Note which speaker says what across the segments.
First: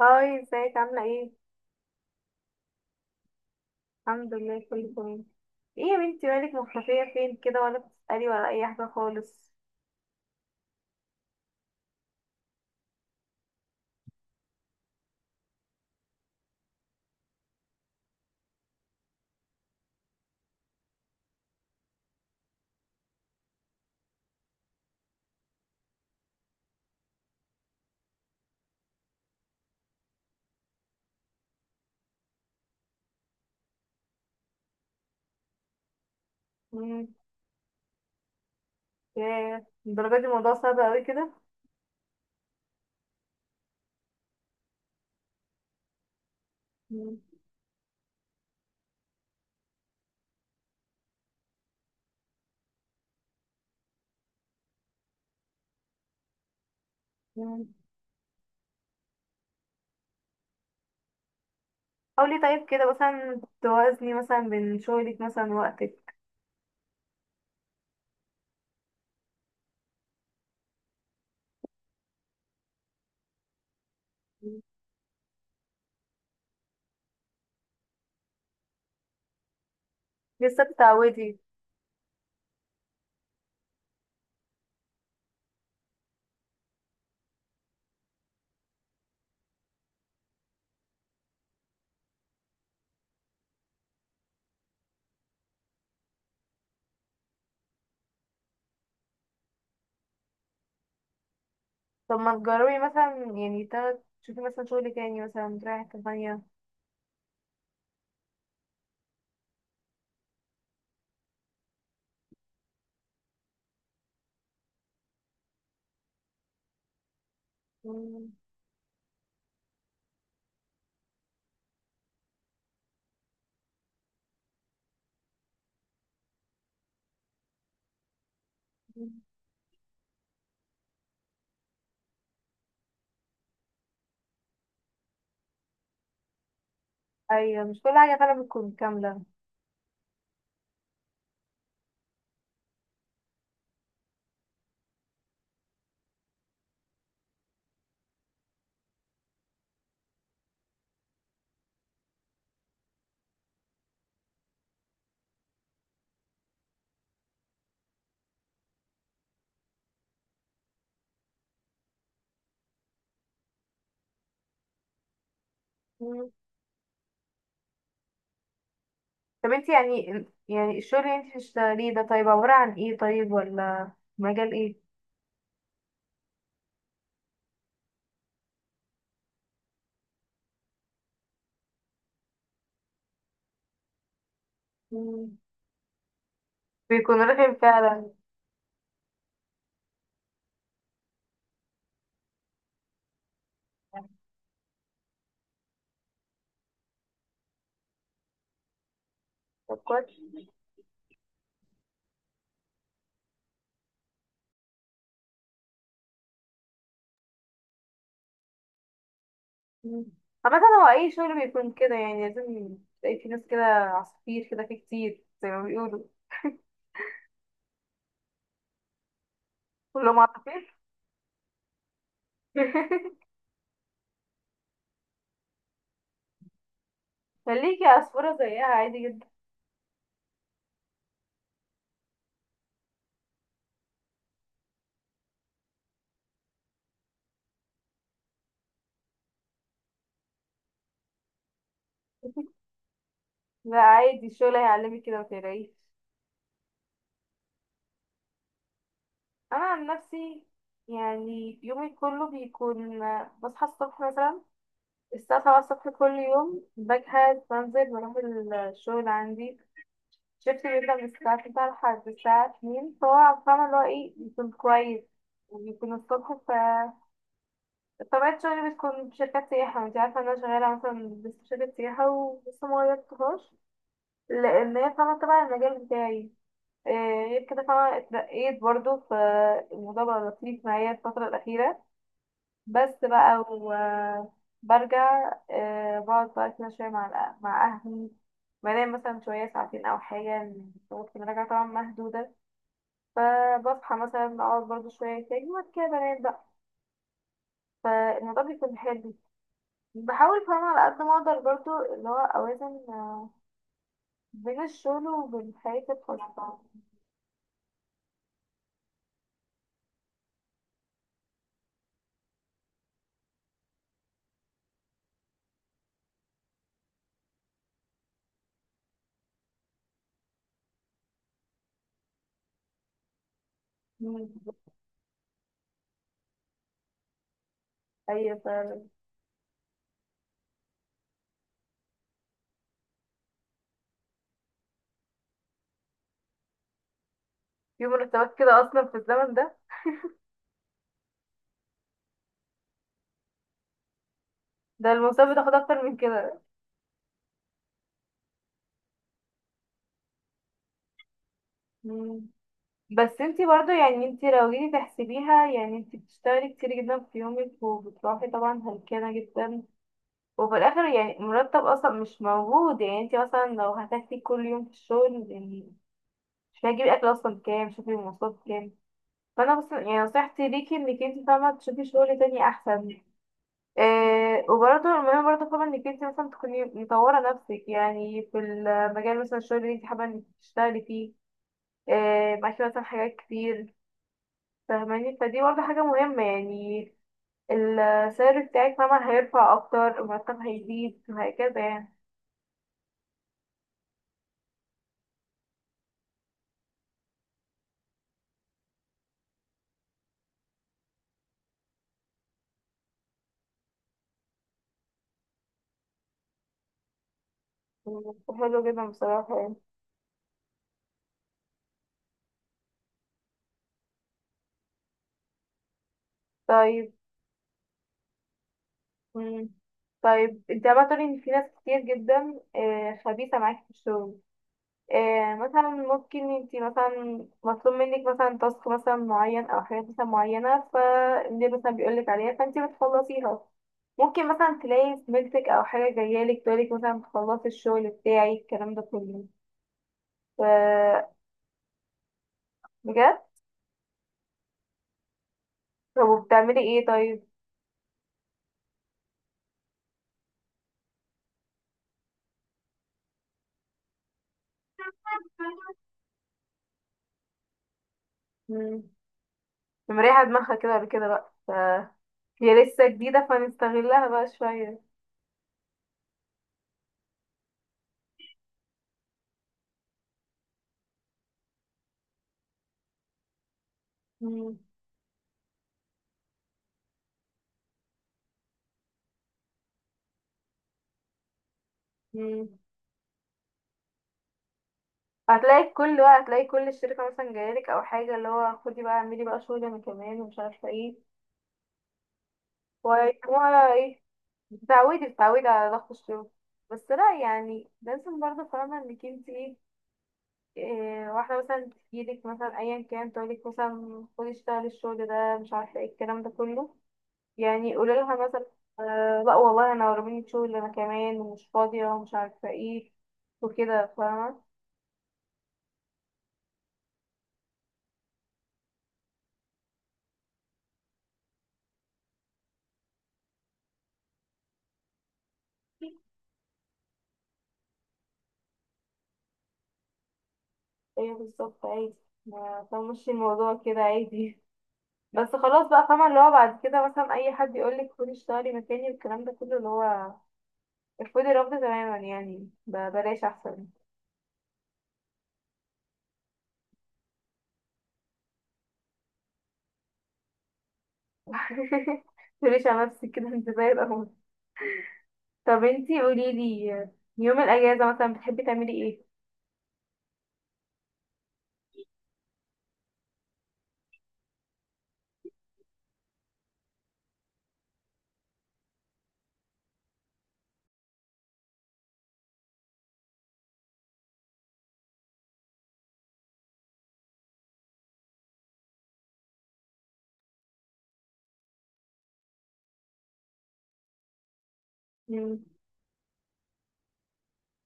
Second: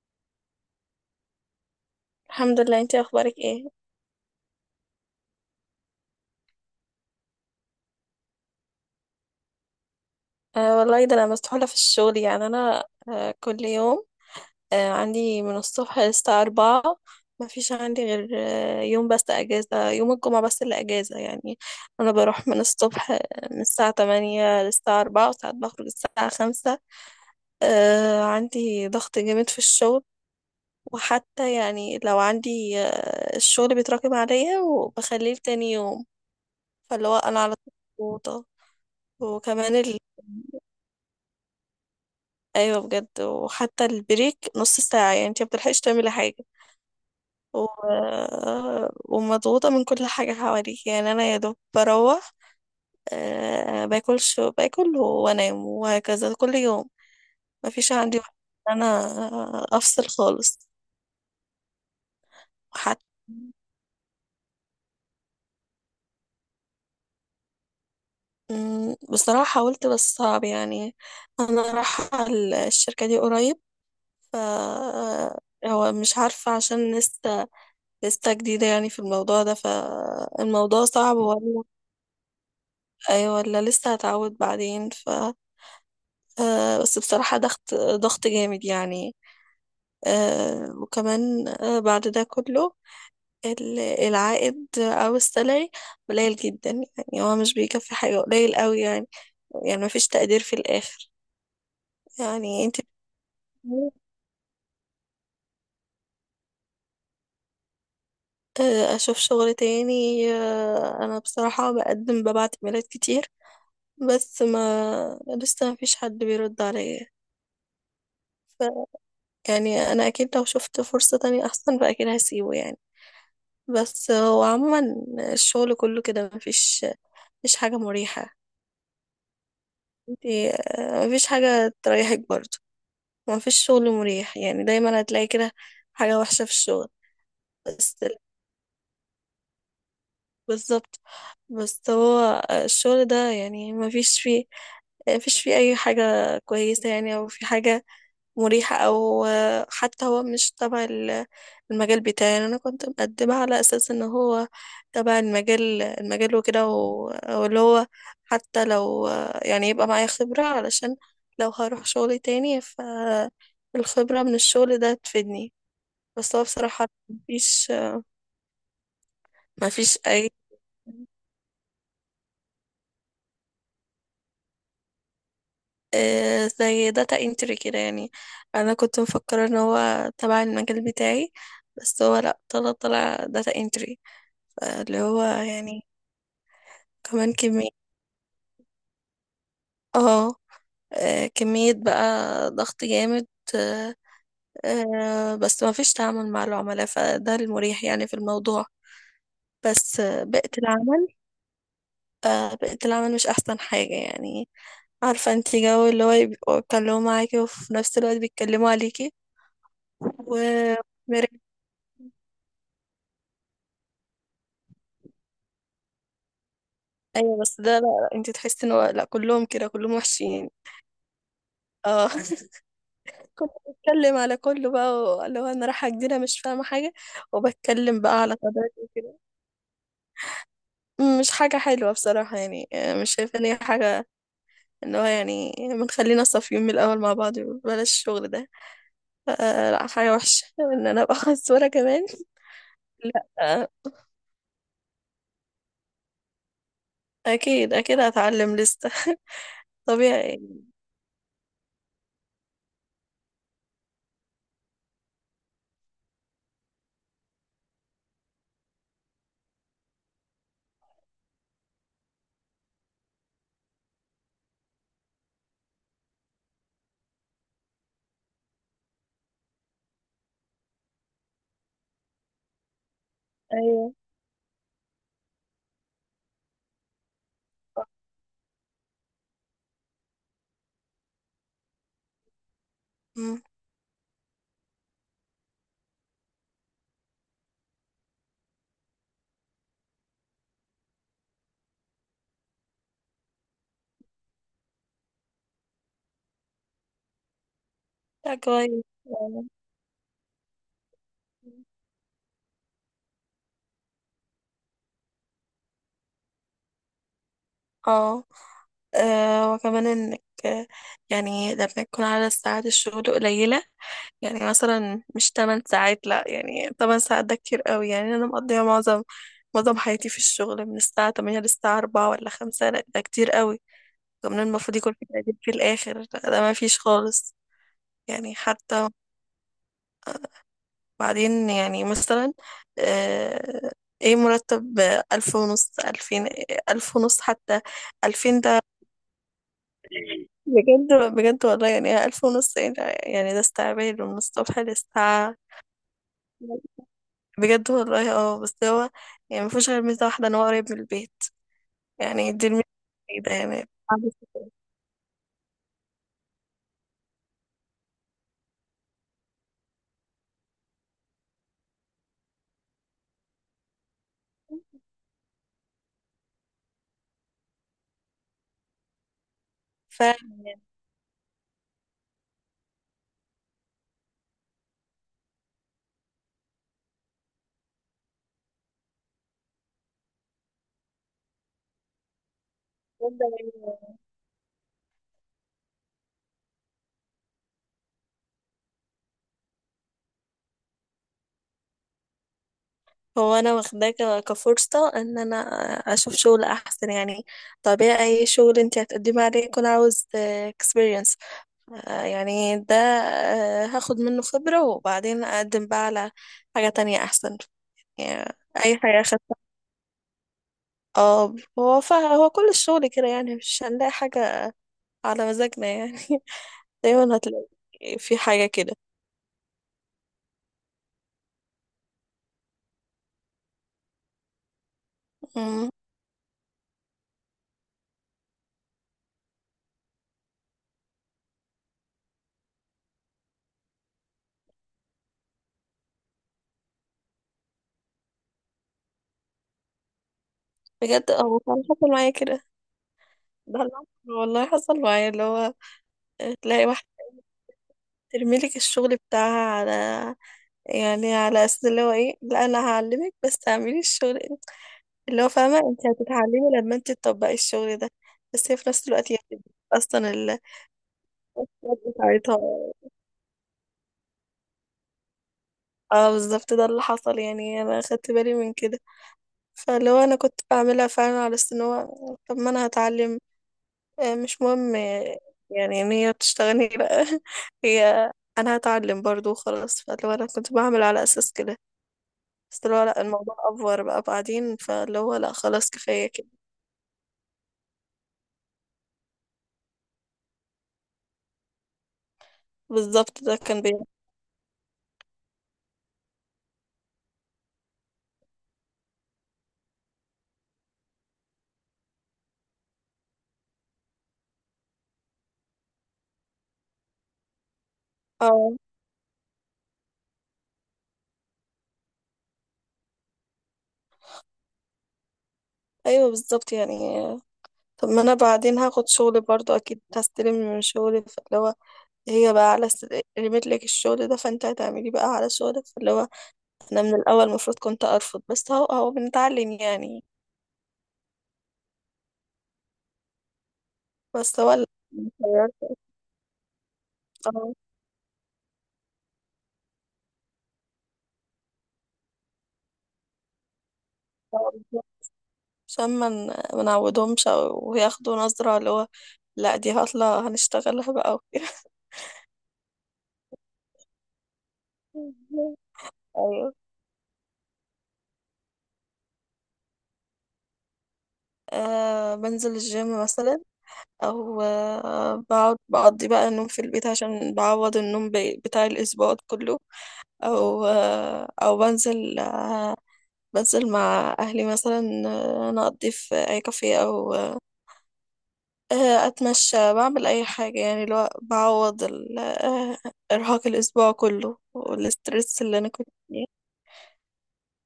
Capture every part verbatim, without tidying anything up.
Speaker 1: هاي، ازيك؟ عاملة ايه؟
Speaker 2: الحمد لله، انتي اخبارك ايه؟
Speaker 1: الحمد لله، كله تمام. ايه يا بنتي، مالك مختفية فين كده؟ ولا بتسألي ولا أي حاجة خالص.
Speaker 2: آه والله ده انا مسحولة في الشغل، يعني انا آه كل يوم. آه عندي من الصبح للساعة أربعة، ما فيش عندي غير آه يوم بس اجازة، يوم الجمعة بس اللي اجازة يعني. انا بروح من الصبح، آه، من الساعة تمانية للساعة أربعة، وساعات بخرج الساعة خمسة. آه عندي ضغط جامد في الشغل، وحتى يعني لو عندي آه الشغل بيتراكم عليا وبخليه لتاني يوم.
Speaker 1: مم.
Speaker 2: فاللي هو انا على طول مضغوطة.
Speaker 1: ياه،
Speaker 2: وكمان ال...
Speaker 1: الدرجة دي الموضوع صعب اوي كده.
Speaker 2: ايوه بجد، وحتى البريك نص ساعة، يعني انت مبتلحقيش تعملي حاجة.
Speaker 1: مم.
Speaker 2: و... ومضغوطة من كل حاجة حواليك، يعني انا يا دوب بروح. أه باكلش باكل وانام وهكذا كل يوم.
Speaker 1: مم.
Speaker 2: مفيش عندي وقت إن انا افصل خالص.
Speaker 1: حاولي طيب كده
Speaker 2: حتى
Speaker 1: مثلا توازني مثلا بين شغلك مثلا ووقتك.
Speaker 2: مم، بصراحة حاولت بس صعب يعني. أنا رايحة، الشركة دي قريب، ف
Speaker 1: مم.
Speaker 2: هو مش عارفة عشان لسه لسه جديدة يعني في الموضوع ده،
Speaker 1: لسه
Speaker 2: فالموضوع صعب.
Speaker 1: بتعودي؟
Speaker 2: ايوه، ولا لسه هتعود بعدين ف آه، بس بصراحة ضغط ضغط جامد يعني. آه، وكمان آه، بعد ده كله ال- العائد او السالري قليل جدا، يعني هو مش بيكفي حاجة، قليل قوي يعني، يعني مفيش تقدير في الاخر.
Speaker 1: طب ما
Speaker 2: يعني انت
Speaker 1: تجربي مثلا، يعني
Speaker 2: بتقولي،
Speaker 1: تا- تشوفي مثلا شغل تاني، مثلا تروحي حتة تانية.
Speaker 2: آه، اشوف شغل تاني. آه، انا بصراحة بقدم، ببعت ايميلات كتير، بس ما لسه مفيش حد بيرد عليا.
Speaker 1: مم.
Speaker 2: ف- يعني انا اكيد لو شفت فرصة تانية احسن فاكيد هسيبه يعني. بس هو عموما الشغل كله كده، مفيش مفيش حاجة مريحة.
Speaker 1: مم.
Speaker 2: انتي آه، مفيش حاجة تريحك برضه، مفيش شغل مريح، يعني دايما هتلاقي كده حاجة وحشة في الشغل.
Speaker 1: أيوة، مش كل
Speaker 2: بس.
Speaker 1: حاجة فعلا بتكون كاملة.
Speaker 2: بالظبط. بس هو الشغل ده يعني مفيش فيه مفيش فيه أي حاجة كويسة يعني، أو في حاجة مريحة، أو آه، حتى هو مش تبع ال- المجال بتاعي. يعني أنا كنت مقدمة على أساس إن هو تبع المجال، المجال وكده، و- واللي هو حتى لو، آه، يعني يبقى معايا خبرة علشان لو هروح شغل تاني، فالخبرة من الشغل ده تفيدني. بس هو بصراحة مفيش
Speaker 1: طب انت
Speaker 2: مفيش
Speaker 1: يعني
Speaker 2: أي،
Speaker 1: يعني الشغل اللي انت بتشتغليه ده طيب عبارة عن ايه طيب؟ ولا مجال ايه؟
Speaker 2: آه، زي داتا انتري كده يعني. انا كنت مفكره ان هو تبع المجال بتاعي، بس هو لا، طلع طلع داتا انتري، اللي هو
Speaker 1: مم.
Speaker 2: يعني
Speaker 1: بيكون
Speaker 2: كمان
Speaker 1: رخم
Speaker 2: كمية.
Speaker 1: فعلا.
Speaker 2: اه آه، كمية بقى، ضغط جامد. آه، آه، بس ما فيش تعامل مع العملاء، فده المريح يعني في الموضوع.
Speaker 1: طب
Speaker 2: بس آه،
Speaker 1: كويس.
Speaker 2: بيئة العمل، بيئة العمل مش أحسن حاجة يعني. عارفة انتي جو اللي هو يبقوا يتكلموا معاكي وفي نفس الوقت بيتكلموا عليكي
Speaker 1: مم.
Speaker 2: و
Speaker 1: عامة هو اي شغل
Speaker 2: مريح.
Speaker 1: بيكون كده، يعني لازم تلاقي في ناس كده عصافير كده، في كتير زي ما بيقولوا.
Speaker 2: أيوة بس ده لا لا، انتي تحسي ان هو لا، كلهم كده كلهم
Speaker 1: كلهم
Speaker 2: وحشين.
Speaker 1: عصافير.
Speaker 2: اه كنت بتكلم على كله بقى، اللي هو انا رايحه جديده مش فاهمه حاجه،
Speaker 1: خليكي
Speaker 2: وبتكلم بقى على
Speaker 1: عصفورة زيها
Speaker 2: قدراتي
Speaker 1: عادي
Speaker 2: وكده.
Speaker 1: جدا.
Speaker 2: م، مش حاجه حلوه بصراحه يعني. آه، مش شايفه ان هي حاجه، ان هو يعني ما نخلينا صافيين من الاول مع بعض، بلاش الشغل ده، آه لا، حاجه وحشه ان انا ابقى خسوره كمان. لا آه.
Speaker 1: لا، عادي، الشغل هيعلمك كده، متقلقيش.
Speaker 2: اكيد اكيد هتعلم لسه
Speaker 1: انا عن
Speaker 2: طبيعي.
Speaker 1: نفسي، يعني يومي كله بيكون، بصحى الصبح مثلا الساعة سبعة الصبح كل يوم، بجهز بنزل بروح الشغل عندي، شفت؟ بيبدأ من الساعة تسعة لحد الساعة اتنين، فهو فاهمة اللي هو ايه، يكون كويس ويكون الصبح. ف طبيعة شغلي بتكون في شركات سياحة، وانتي عارفة ان انا شغالة مثلا بس في شركة سياحة ولسه مغيرتهاش،
Speaker 2: ايوه.
Speaker 1: لأن هي فاهمة تبع المجال بتاعي. إيه، غير كده، فاهمة، اترقيت برضه، فالموضوع بقى لطيف معايا الفترة الأخيرة. بس بقى
Speaker 2: مم.
Speaker 1: وبرجع آه، بقعد بقى كده شوية مع الأ- مع أهلي. بنام مثلا شوية ساعتين أو حاجة، وقت ما راجعة طبعا مهدودة. فبصحى مثلا أقعد برضه شوية تاني، وبعد كده بنام بقى.
Speaker 2: لا
Speaker 1: فالموضوع بيكون
Speaker 2: كويس.
Speaker 1: حلو. بحاول فاهمة على قد ما أقدر برضه اللي هو أوازن آه، بين الشغل وبين حياتي الخاصة.
Speaker 2: اه آه، وكمان انك آه، يعني لما يكون على ساعات الشغل قليلة، يعني مثلا مش تمن ساعات، لا يعني تمن ساعات ده كتير قوي، يعني انا مقضيها معظم معظم حياتي في الشغل من الساعة تمانية للساعة أربعة ولا خمسة، لا ده كتير قوي.
Speaker 1: مم.
Speaker 2: كمان المفروض يكون في تقدير في الاخر، لا ده ما فيش خالص. يعني
Speaker 1: أيوة فعلا.
Speaker 2: حتى بعدين يعني مثلا، آه، ايه مرتب؟ ألف ونص، ألفين، ألف ونص حتى،
Speaker 1: في مرتبات
Speaker 2: ألفين
Speaker 1: كده
Speaker 2: ده
Speaker 1: أصلا في الزمن ده؟
Speaker 2: بجد؟ بجد والله، يعني ألف ونص، ايه ده؟ يعني ده استعباد من الصبح
Speaker 1: ده المصاب
Speaker 2: للساعة.
Speaker 1: بتاخد أكتر من كده.
Speaker 2: بجد والله. اه، بس هو يعني مفيهوش غير ميزة واحدة ان هو قريب من البيت،
Speaker 1: مم.
Speaker 2: يعني دي الميزة
Speaker 1: بس
Speaker 2: الوحيدة
Speaker 1: انتي
Speaker 2: يعني.
Speaker 1: برضو، يعني انتي لو جيتي تحسبيها، يعني انتي بتشتغلي كتير جدا في يومك، وبتروحي طبعا هلكانة جدا، وفي الاخر يعني مرتب اصلا مش موجود. يعني انتي مثلا لو هتاكلي كل يوم في الشغل يعني، مش هتجيبي اكل اصلا؟ كام؟ شوفي المواصلات كام. فانا بس يعني نصيحتي
Speaker 2: فبجد،
Speaker 1: ليكي انك انتي فاهمة تشوفي شغل تاني احسن. إيه، وبرضه المهم برضه فاهمة انك انتي مثلا تكوني مطورة نفسك، يعني في المجال مثلا الشغل اللي انتي حابة انك تشتغلي فيه. إيه، معاكي مثلا حاجات كتير، فاهماني؟ فدي برضه حاجة مهمة يعني. السعر بتاعك مهما هيرفع أكتر، المرتب هيزيد وهكذا يعني.
Speaker 2: هو انا واخداه ك- كفرصة ان انا اشوف شغل احسن يعني. طبيعي اي شغل انت هتقدمي عليه يكون عاوز اكسبيرينس، يعني ده آه، هاخد منه خبرة وبعدين اقدم بقى على حاجة تانية احسن
Speaker 1: مم.
Speaker 2: يعني،
Speaker 1: حلو
Speaker 2: اي
Speaker 1: جدا
Speaker 2: حاجة خدتها.
Speaker 1: بصراحة يعني.
Speaker 2: اه، هو فا هو كل الشغل كده، يعني مش هنلاقي حاجة على مزاجنا يعني،
Speaker 1: طيب.
Speaker 2: دايما هتلاقي في حاجة كده.
Speaker 1: مم. طيب انت بقى تقولي ان في ناس كتير جدا آه، خبيثة معاك في الشغل. آه، مثلا
Speaker 2: مم.
Speaker 1: ممكن انت مثلا مطلوب منك مثلا تاسك مثلا معين او حاجات مثلا معينة، فاللي مثلا بيقولك عليها فانت بتخلصيها. ممكن مثلا تلاقي زميلتك او حاجة جاية لك تقولك مثلا تخلصي الشغل بتاعي، الكلام ده كله. ف-
Speaker 2: بجد هو كان حصل معايا كده،
Speaker 1: بجد؟
Speaker 2: ده اللي حصل- والله حصل معايا، اللي هو
Speaker 1: طب وبتعملي
Speaker 2: تلاقي واحد
Speaker 1: ايه طيب؟
Speaker 2: ترميلك الشغل بتاعها على، يعني على اساس اللي هو ايه، لا انا هعلمك بس تعملي الشغل، اللي هو فاهمة، انت هتتعلمي لما انت تطبقي الشغل ده. بس هي في
Speaker 1: مم.
Speaker 2: نفس الوقت يعني اصلا
Speaker 1: مريحة
Speaker 2: ال-
Speaker 1: دماغها كده ولا كده بقى ف...
Speaker 2: بتاعتها.
Speaker 1: هي لسه جديدة فنستغلها بقى شوية.
Speaker 2: اه بالظبط ده اللي حصل، يعني انا خدت بالي من كده. فاللي هو انا كنت بعملها فعلا على اساس ان هو، طب ما انا هتعلم، آه، مش
Speaker 1: مم.
Speaker 2: مهم، آه، يعني ان هي تشتغلني، لا هي انا هتعلم برضو وخلاص، فاللي هو انا كنت بعمل على اساس كده.
Speaker 1: مم.
Speaker 2: بس اللي هو لا، الموضوع افور بقى بعدين، فاللي هو لا خلاص،
Speaker 1: هتلاقي كل
Speaker 2: كفايه
Speaker 1: بقى،
Speaker 2: كده.
Speaker 1: هتلاقي كل الشركة مثلا جايلك أو حاجة، اللي هو خدي بقى اعملي بقى شغل أنا كمان ومش عارفة ايه
Speaker 2: بالظبط ده كان
Speaker 1: ويكتبوها
Speaker 2: بي.
Speaker 1: ايه. بتعودي بتعودي على ضغط الشغل. بس لا، يعني لازم برضه فاهمة انك انت ايه، إيه، واحدة مثلا تجيلك مثلا أيا كان تقولك مثلا خدي اشتغلي الشغل ده مش عارفة ايه، الكلام ده كله، يعني قولي لها مثلا
Speaker 2: اه
Speaker 1: آه لا والله انا ورميني شغل انا كمان ومش فاضية ومش عارفة ايه وكده فاهمة.
Speaker 2: ايوه بالظبط يعني، آه، طب ما انا بعدين هاخد شغل برضو اكيد هستلم من شغلي، فاللي هو هي بقى على س... رميت لك الشغل ده، فانت هتعملي بقى على شغلك. فاللي هو انا من الاول المفروض كنت ارفض، بس هو هو بنتعلم يعني.
Speaker 1: ايه بالظبط، عادي، ما تمشي الموضوع كده عادي.
Speaker 2: بس هو لا،
Speaker 1: بس
Speaker 2: اتغيرت.
Speaker 1: خلاص بقى فاهمة اللي هو بعد كده مثلا اي حد
Speaker 2: اه
Speaker 1: يقولك خدي اشتغلي مكاني والكلام ده كله، اللي هو ارفضي الرفض تماما، يعني ب- بلاش احسن.
Speaker 2: آه، عشان ما من... ما نعودهمش او ياخدوا نظرة اللي هو، لا دي هطلع هنشتغلها بقى وكده
Speaker 1: متقوليش على نفسك كده انت زي الاول. طب انتي
Speaker 2: ايوه.
Speaker 1: قوليلي، يوم الاجازة مثلا بتحبي تعملي ايه؟
Speaker 2: أه بنزل الجيم مثلا، او أه بقعد بقضي بقى النوم في البيت عشان بعوض النوم ب- بتاع الاسبوع كله، او أه او بنزل أه بنزل مع اهلي مثلا، آه، نقضي في اي كافيه او آه، أتمشى، بعمل أي حاجة يعني اللي هو بعوض ال- آه، إرهاق الأسبوع كله
Speaker 1: مم.
Speaker 2: والسترس اللي أنا كنت فيه.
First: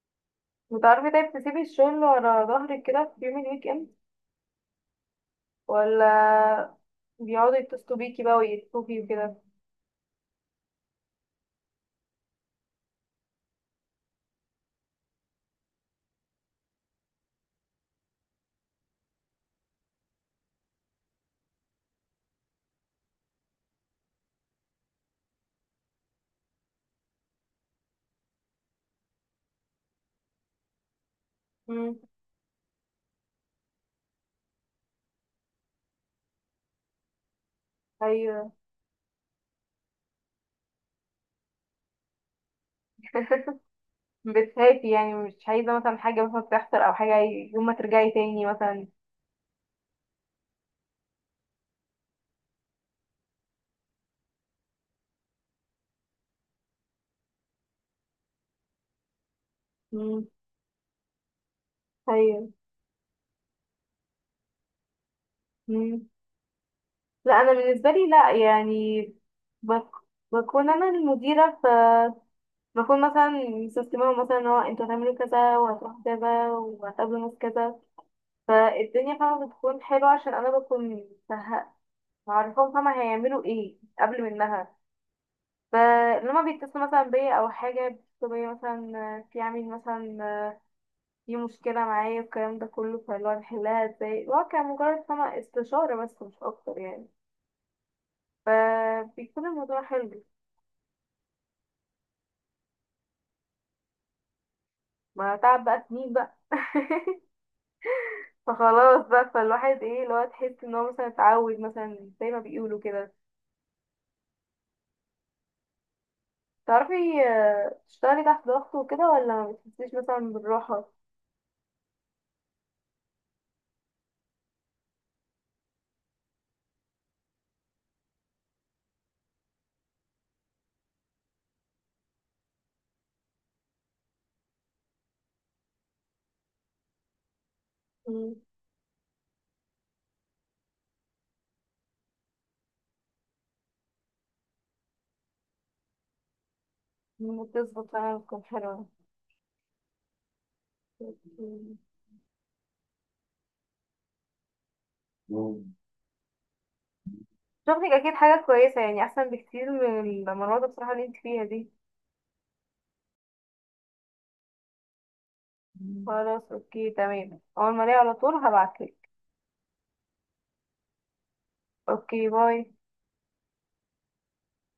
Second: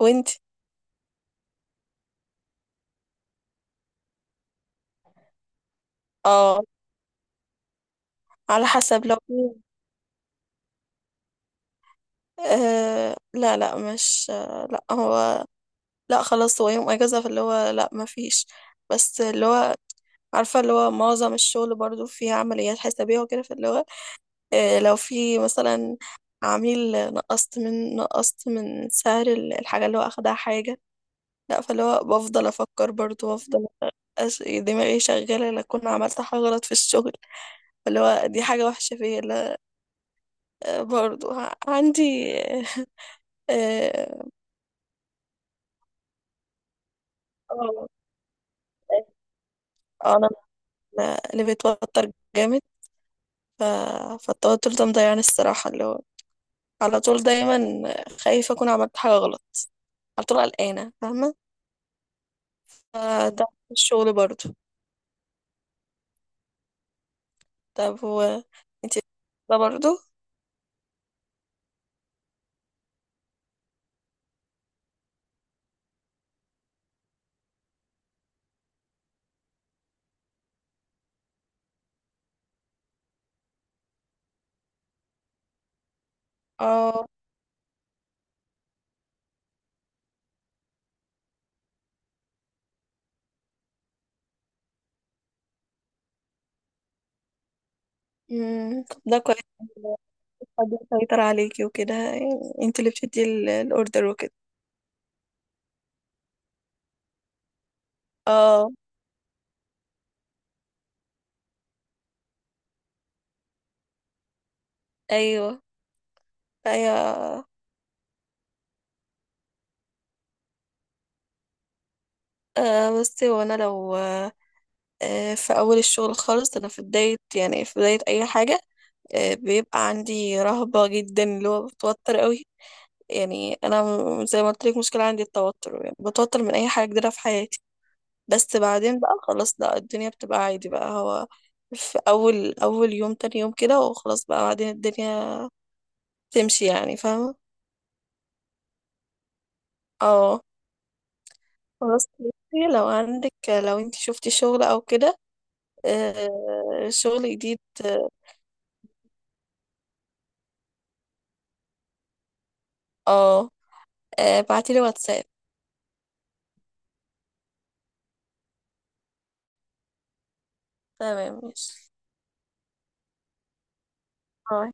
Speaker 2: وانتي؟
Speaker 1: وتعرفي طيب تسيبي الشغل ورا ظهرك كده في يوم الويك اند؟
Speaker 2: اه
Speaker 1: ولا بيقعدوا يتصلوا بيكي بقى
Speaker 2: على
Speaker 1: ويتفوكي
Speaker 2: حسب، لو
Speaker 1: وكده؟
Speaker 2: آه لا لا، مش آه لا، هو لا خلاص، هو يوم اجازه فاللي هو لا ما فيش. بس اللي هو عارفه اللي هو معظم الشغل برضو فيه عمليات حسابيه وكده، فاللي هو آه لو في مثلا عميل نقصت من، نقصت من سعر ال- الحاجه اللي هو اخدها حاجه، لا، فاللي
Speaker 1: امم،
Speaker 2: هو بفضل افكر برضو، وافضل أس- دماغي شغاله، لا اكون عملت حاجه غلط في الشغل، فاللي هو دي
Speaker 1: ايوه.
Speaker 2: حاجه وحشه فيا، لا. آه، برضو ع- عندي. اه
Speaker 1: بتخافي يعني مش عايزة مثلا حاجة مثلا تحصل أو حاجة يوم ما
Speaker 2: آه،
Speaker 1: ترجعي تاني مثلا؟
Speaker 2: آه، انا من اللي بيتوتر جامد، ف... فالتوتر ده مضيعني الصراحه، اللي هو على طول دايما خايفه اكون عملت حاجه غلط، على
Speaker 1: مم.
Speaker 2: طول قلقانه، فاهمه؟
Speaker 1: أيوه.
Speaker 2: فده في الشغل برضو.
Speaker 1: مم. لا، أنا بالنسبة
Speaker 2: طب
Speaker 1: لي لا
Speaker 2: هو، انت،
Speaker 1: يعني،
Speaker 2: ده برضو.
Speaker 1: بك... بكون أنا المديرة، ف بكون مثلا مسستمة مثلا إن هو أنتوا هتعملوا كذا وهتروحوا كذا وهتقابلوا ناس كذا، فالدنيا فاهمة بتكون حلوة عشان أنا بكون مه- معرفاهم فاهمة هيعملوا ايه قبل منها. ف لما بيتصلوا مثلا
Speaker 2: اه
Speaker 1: بيا او حاجه، بيتصلوا بيا مثلا في عميل مثلا في مشكله معايا الكلام ده كله، فاللي هو نحلها ازاي، اللي هو كان مجرد فما استشاره بس مش اكتر يعني.
Speaker 2: أمم، طب ده كويس،
Speaker 1: فبيكون الموضوع حلو.
Speaker 2: حد يسيطر عليكي وكده، يعني انت اللي بتدي ال- الاوردر وكده.
Speaker 1: ما تعب بقى سنين بقى.
Speaker 2: اه.
Speaker 1: فخلاص بقى، فالواحد ايه اللي هو تحس ان هو مثلا اتعود مثلا زي ما بيقولوا كده.
Speaker 2: ايوه.
Speaker 1: تعرفي
Speaker 2: ايوه.
Speaker 1: آه، تشتغلي تحت ضغط وكده، ولا ما بتحسيش مثلا بالراحة؟
Speaker 2: آه بصي، هو انا لو آه آه، في اول الشغل خالص، انا في بدايه يعني في بدايه اي حاجه، آه بيبقى عندي رهبه جدا اللي هو بتوتر قوي، يعني انا م- زي ما قلت لك، مشكله عندي التوتر، يعني بتوتر من اي حاجه جديده في حياتي.
Speaker 1: مم.
Speaker 2: بس بعدين بقى خلاص لا، الدنيا بتبقى عادي بقى، هو في اول اول يوم تاني يوم كده، وخلاص بقى بعدين الدنيا تمشي يعني، فاهمه.
Speaker 1: بتظبط فعلا، بتكون حلوة.
Speaker 2: اه. خلاص بصي، لو عندك لو انت شفتي شغل او كده، آه شغل جديد،
Speaker 1: شغلك اكيد حاجة كويسة يعني، احسن بكتير من المرات بصراحة اللي انت فيها دي.
Speaker 2: اه ابعتي لي واتساب.
Speaker 1: خلاص اوكي تمام، اول ما الاقي على طول هبعتلك.
Speaker 2: تمام ماشي.
Speaker 1: اوكي باي.
Speaker 2: باي.